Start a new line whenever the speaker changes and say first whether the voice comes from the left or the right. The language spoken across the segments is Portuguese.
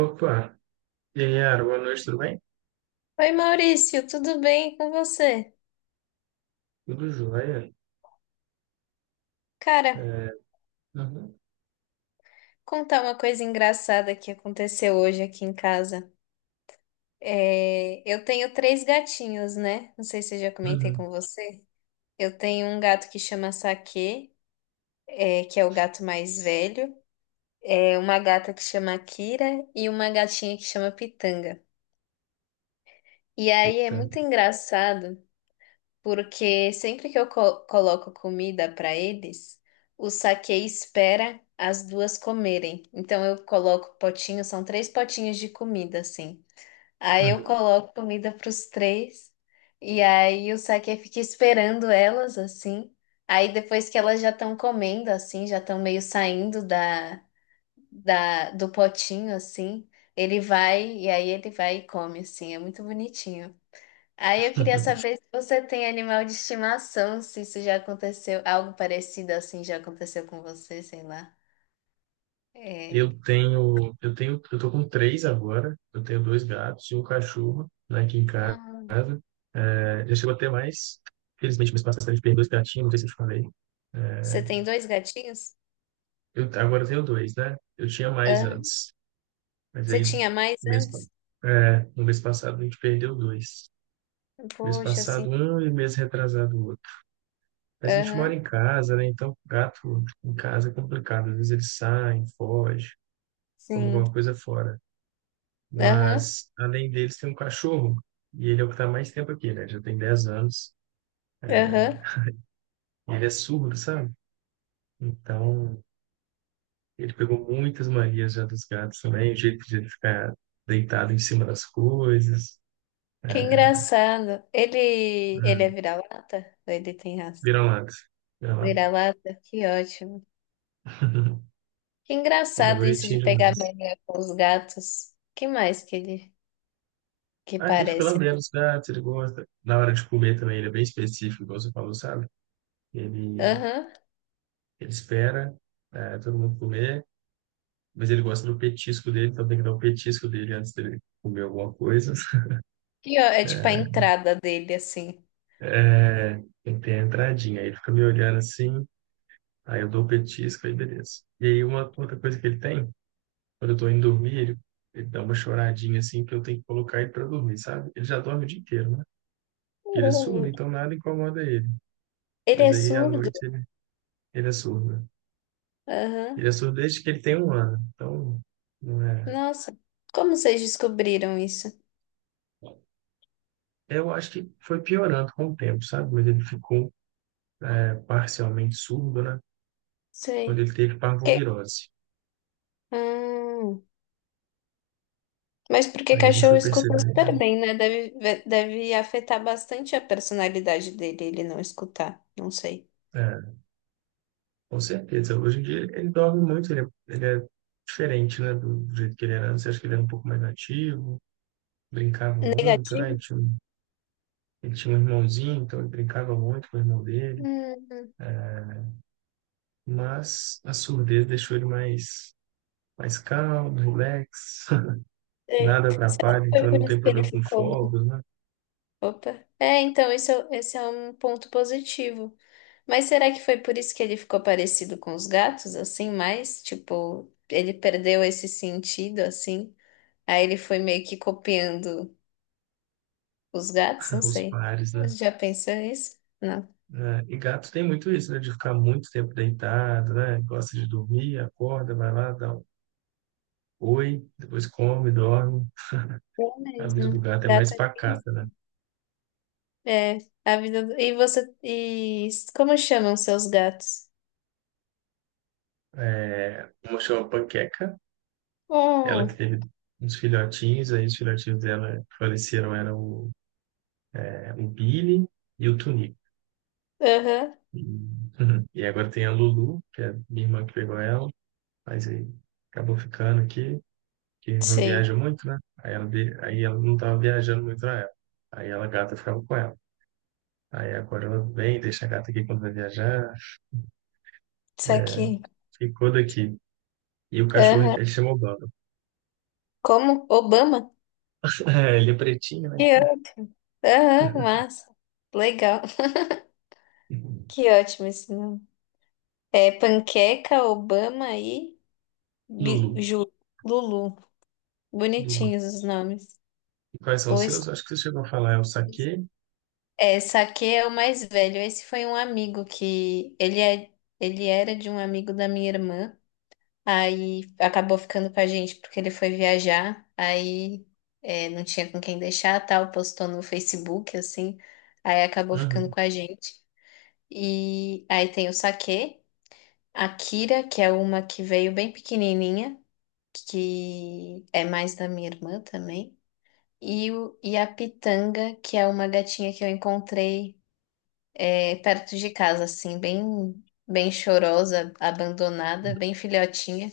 right: Opa, e aí, Yara, boa noite, tudo bem?
left: Oi Maurício, tudo bem com você?
right: Tudo jóia?
left: Cara,
right: É, uhum,
left: contar uma coisa engraçada que aconteceu hoje aqui em casa. Eu tenho três gatinhos, né? Não sei se eu já comentei
right: uhum,
left: com você. Eu tenho um gato que chama Saque, que é o gato mais velho. É uma gata que chama Kira e uma gatinha que chama Pitanga. E aí é
right: eita,
left: muito engraçado, porque sempre que eu coloco comida para eles, o Saque espera as duas comerem. Então eu coloco potinhos, são três potinhos de comida assim. Aí eu
right: uhum.
left: coloco comida para os três e aí o Saque fica esperando elas assim. Aí depois que elas já estão comendo assim, já estão meio saindo da do potinho assim, ele vai e come assim, é muito bonitinho. Aí eu queria saber se você tem animal de estimação, se isso já aconteceu, algo parecido assim já aconteceu com você, sei lá. É.
right: Eu tô com três agora, eu tenho dois gatos e um cachorro, né, aqui em casa.
left: Ah.
right: É, já chegou a ter mais, felizmente, mês passado a gente perdeu dois gatinhos, não sei se eu te falei.
left: Você tem dois gatinhos?
right: Agora eu tenho dois, né? Eu tinha mais
left: Aham.
right: antes, mas
left: Você
right: aí,
left: tinha mais
right: mês, pa-
left: antes?
right: no mês passado a gente perdeu dois. Mês
left: Poxa, assim.
right: passado um e mês retrasado outro. Mas a gente mora
left: Aham,
right: em casa, né? Então, gato em casa é complicado. Às vezes eles saem, fogem, comem
left: sim.
right: alguma coisa fora.
left: Aham,
right: Mas, além deles, tem um cachorro. E ele é o que está mais tempo aqui, né? Já tem 10 anos.
left: aham.
right: E ele é surdo, sabe? Então, ele pegou muitas manias já dos gatos também. O jeito de ele ficar deitado em cima das coisas.
left: Que engraçado. Ele é
right: Hum.
left: vira-lata? Ou ele tem raça?
right: Vira-lata. Vira-lata.
left: Vira-lata? Que ótimo. Que
right: Ele é
left: engraçado isso de
right: bonitinho
left: pegar
right: demais.
left: mania com os gatos. Que mais que ele que
right: Ah, ele fica
left: parece?
right: lambendo os gatos, ele gosta. Na hora de comer também, ele é bem específico, igual você falou, sabe? Ele,
left: Aham.
right: ele espera todo mundo comer, mas ele gosta do petisco dele, então tem que dar o petisco dele antes dele comer alguma coisa.
left: E ó, é tipo a
right: É,
left: entrada dele, assim.
right: é, tem que ter a entradinha. Aí ele fica me olhando assim, aí eu dou o petisco, aí beleza. E aí uma outra coisa que ele tem, quando eu tô indo dormir, ele dá uma choradinha assim, que eu tenho que colocar ele pra dormir, sabe? Ele já dorme o dia inteiro, né? Porque ele é
left: Oh,
right: surdo,
left: meu-
right: então nada incomoda ele.
left: Ele
right: Mas
left: é
right: aí à
left: surdo?
right: noite ele é surdo, né? Ele é
left: Aham.
right: surdo desde que ele tem 1 ano, então não é.
left: Nossa, como vocês descobriram isso?
right: Eu acho que foi piorando com o tempo, sabe? Mas ele ficou parcialmente surdo, né?
left: Sei.
right: Quando ele teve
left: Que...
right: parvovirose.
left: Hum. Mas porque
right: Aí a gente
left: cachorro
right: foi
left: escuta
right: perceber,
left: super bem, né? Deve afetar bastante a personalidade dele, ele não escutar. Não sei.
right: é, com certeza. Hoje em dia ele dorme muito, ele é diferente, né? Do jeito que ele era antes. Eu acho que ele era um pouco mais ativo, brincava muito, né?
left: Negativo?
right: Ele tinha um irmãozinho, então ele brincava muito com o irmão dele.
left: Hum,
right: Mas a surdez deixou ele mais calmo, relax,
left: sei.
right: nada
left: Será que
right: atrapalha, então
left: foi
right: ele
left: por
right: não
left: isso
right: tem
left: que ele
right: problema com
left: ficou...
right: fogos, né?
left: Opa. É, então, isso, esse é um ponto positivo. Mas será que foi por isso que ele ficou parecido com os gatos, assim, mais? Tipo, ele perdeu esse sentido, assim? Aí ele foi meio que copiando os gatos? Não
right: Os
left: sei.
right: pares, né?
left: Você já pensou nisso? Não.
right: Né? E gatos tem muito isso, né? De ficar muito tempo deitado, né? Gosta de dormir, acorda, vai lá, dá um oi, depois come, dorme.
left: É
right: A vida
left: mesmo.
right: do gato é
left: Gato
right: mais
left: é criança.
right: pacata, né?
left: É, a vida do... E você... E como chamam seus gatos?
right: É, uma chama Panqueca, ela que
left: Hum,
right: teve uns filhotinhos, aí os filhotinhos dela que faleceram, eram o Billy e o Tunico.
left: aham,
right: E, e agora tem a Lulu, que é minha irmã que pegou ela, mas aí acabou ficando aqui, que minha irmã
left: sei.
right: viaja muito, né? Aí ela não estava viajando muito na época. Aí ela a gata ficava com ela. Aí agora ela vem, deixa a gata aqui quando vai viajar,
left: Isso aqui.
right: ficou daqui. E o cachorro,
left: Aham.
right: ele chamou Bamba.
left: Como? Obama?
right: É, ele é pretinho, né? Então,
left: Aham, massa. Legal. Que ótimo esse nome. É Panqueca, Obama e
right: Lulu.
left: Ju, Lulu.
right: Lulu.
left: Bonitinhos os nomes.
right: E quais são os
left: Pois
right: seus? Acho que você chegou a falar, é o saquê.
left: é, Saque é o mais velho. Esse foi um amigo que ele era de um amigo da minha irmã. Aí acabou ficando com a gente porque ele foi viajar. Não tinha com quem deixar, tal, postou no Facebook assim. Aí acabou ficando
right: Uhum.
left: com a gente. E aí tem o Saque. A Kira, que é uma que veio bem pequenininha, que é mais da minha irmã também. E a Pitanga, que é uma gatinha que eu encontrei perto de casa, assim, bem chorosa, abandonada, bem filhotinha.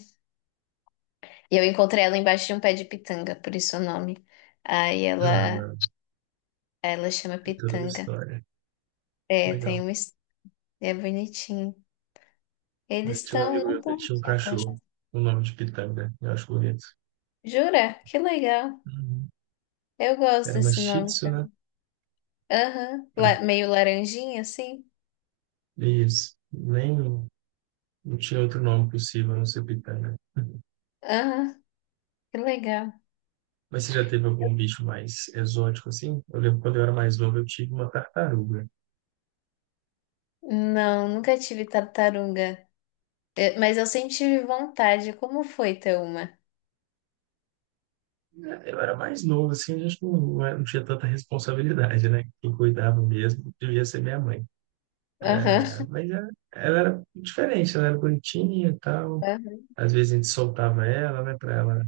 left: E eu encontrei ela embaixo de um pé de pitanga, por isso o nome. Aí ela,
right: Ah,
left: ela chama
right: tem toda uma
left: Pitanga.
right: história.
left: É,
right: Legal.
left: é bonitinho.
right: Eu tinha um amigo
left: Não
right: meu que ele
left: estão
right: tinha um
left: aqui agora.
right: cachorro, com o nome de Pitanga, eu acho bonito.
left: Jura? Que legal.
right: Uhum.
left: Eu gosto
right: Era uma
left: desse
right: Shih
left: nome.
right: Tzu, né?
left: Meio laranjinha assim.
right: Isso. Nem, Não tinha outro nome possível a não ser Pitanga.
left: Aham, que legal.
right: Mas você já teve algum bicho mais exótico assim? Eu lembro quando eu era mais novo, eu tive uma tartaruga.
left: Não, nunca tive tartaruga. É, mas eu sempre tive vontade. Como foi ter uma?
right: Eu era mais novo, assim, a gente não tinha tanta responsabilidade, né? Quem cuidava mesmo devia ser minha mãe, cara.
left: Aham.
right: Mas ela era diferente, ela era bonitinha e tal.
left: Aham.
right: Às vezes a gente soltava ela, né, pra ela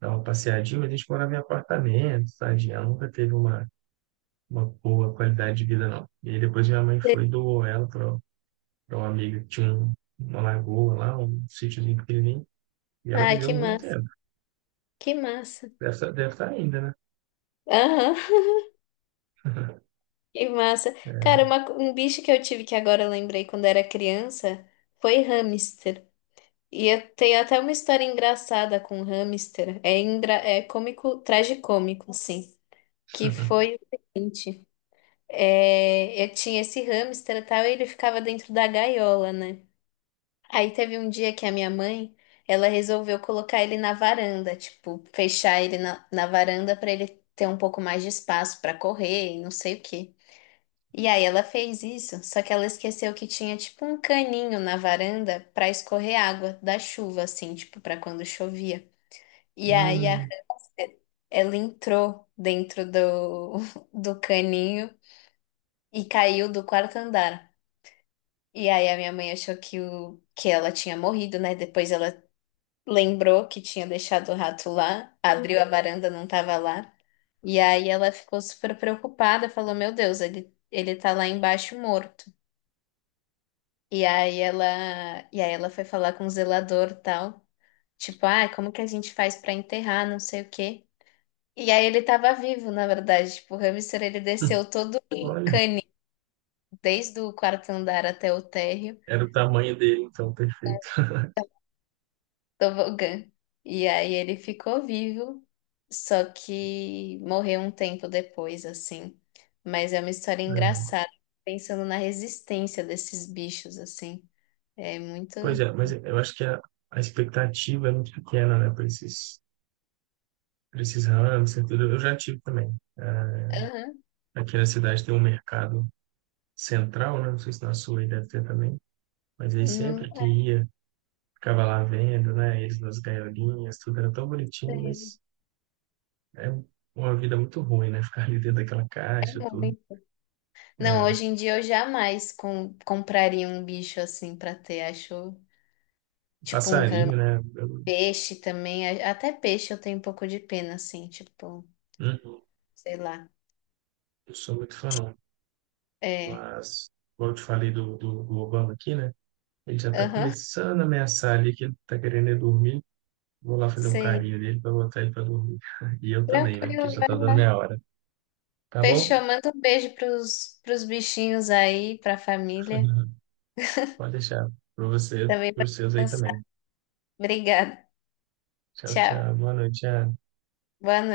right: dar uma passeadinha, mas a gente morava em apartamento, tadinha. Ela nunca teve uma boa qualidade de vida, não. E aí depois minha mãe foi e doou ela pra uma amiga que tinha uma lagoa lá, um sítiozinho pequenininho. E ela
left: Ai, que
right: viveu muito
left: massa,
right: tempo.
left: que massa.
right: Deve estar ainda, né?
left: Aham, que massa. Cara,
right: É.
left: um bicho que eu tive que agora eu lembrei quando era criança foi hamster. E eu tenho até uma história engraçada com hamster. É, engra... é cômico, tragicômico, assim. Que foi o seguinte. É, eu tinha esse hamster e tal, e ele ficava dentro da gaiola, né? Aí teve um dia que a minha mãe, ela resolveu colocar ele na varanda, tipo, fechar ele na varanda para ele ter um pouco mais de espaço para correr e não sei o quê. E aí ela fez isso, só que ela esqueceu que tinha tipo um caninho na varanda para escorrer água da chuva, assim, tipo, para quando chovia. E aí a
right: Hum.
left: ela entrou dentro do, do caninho e caiu do quarto andar. E aí a minha mãe achou que, o, que ela tinha morrido, né? Depois ela lembrou que tinha deixado o rato lá, abriu a... Uhum. Varanda, não tava lá. E aí ela ficou super preocupada, falou: "Meu Deus, ele tá lá embaixo morto". E aí ela e aí ela foi falar com o zelador, e tal, tipo: "Ah, como que a gente faz pra enterrar, não sei o quê". E aí ele tava vivo, na verdade, tipo, o hamster, ele desceu todo
right: Olha,
left: desde o quarto andar até o térreo.
right: era o tamanho dele, então, perfeito.
left: Tobogã. E aí ele ficou vivo, só que morreu um tempo depois, assim. Mas é uma história
right: É.
left: engraçada, pensando na resistência desses bichos, assim. É muito.
right: Pois é, mas eu acho que a expectativa é muito pequena, né, para esses ramos, e tudo. Eu já tive também. Ah,
left: Aham.
right: aqui na cidade tem um mercado central, né? Não sei se na sua aí deve ter também. Mas aí
left: Não
right: sempre que ia, ficava lá vendo, né? Eles nas gaiolinhas, tudo era tão bonitinho,
left: sei.
right: mas é uma vida muito ruim, né? Ficar ali dentro daquela
left: É
right: caixa, tudo.
left: muito. Não,
right: É,
left: hoje em dia eu jamais compraria um bicho assim pra ter. Acho tipo um ramo.
right: passarinho, né? Eu
left: Peixe também. Até peixe eu tenho um pouco de pena, assim, tipo,
right: não
left: sei lá.
right: não sou muito fã, não.
left: É.
right: Mas, como eu te falei do Obama aqui, né? Ele já tá
left: Aham.
right: começando a ameaçar ali que ele tá querendo é dormir. Vou lá fazer um
left: Sei.
right: carinho nele para botar ele para dormir. E eu também, né? Porque
left: Tranquilo,
right: já
left: vai
right: tá dando
left: lá.
right: minha hora. Tá bom?
left: Fechou, manda um beijo pros bichinhos aí, pra família.
right: Pode deixar. Para você,
left: Também
right: para
left: pra
right: os seus aí
left: descansar.
right: também.
left: Obrigada.
right: Tchau,
left: Tchau.
right: tchau. Boa noite, tchau.
left: Boa noite.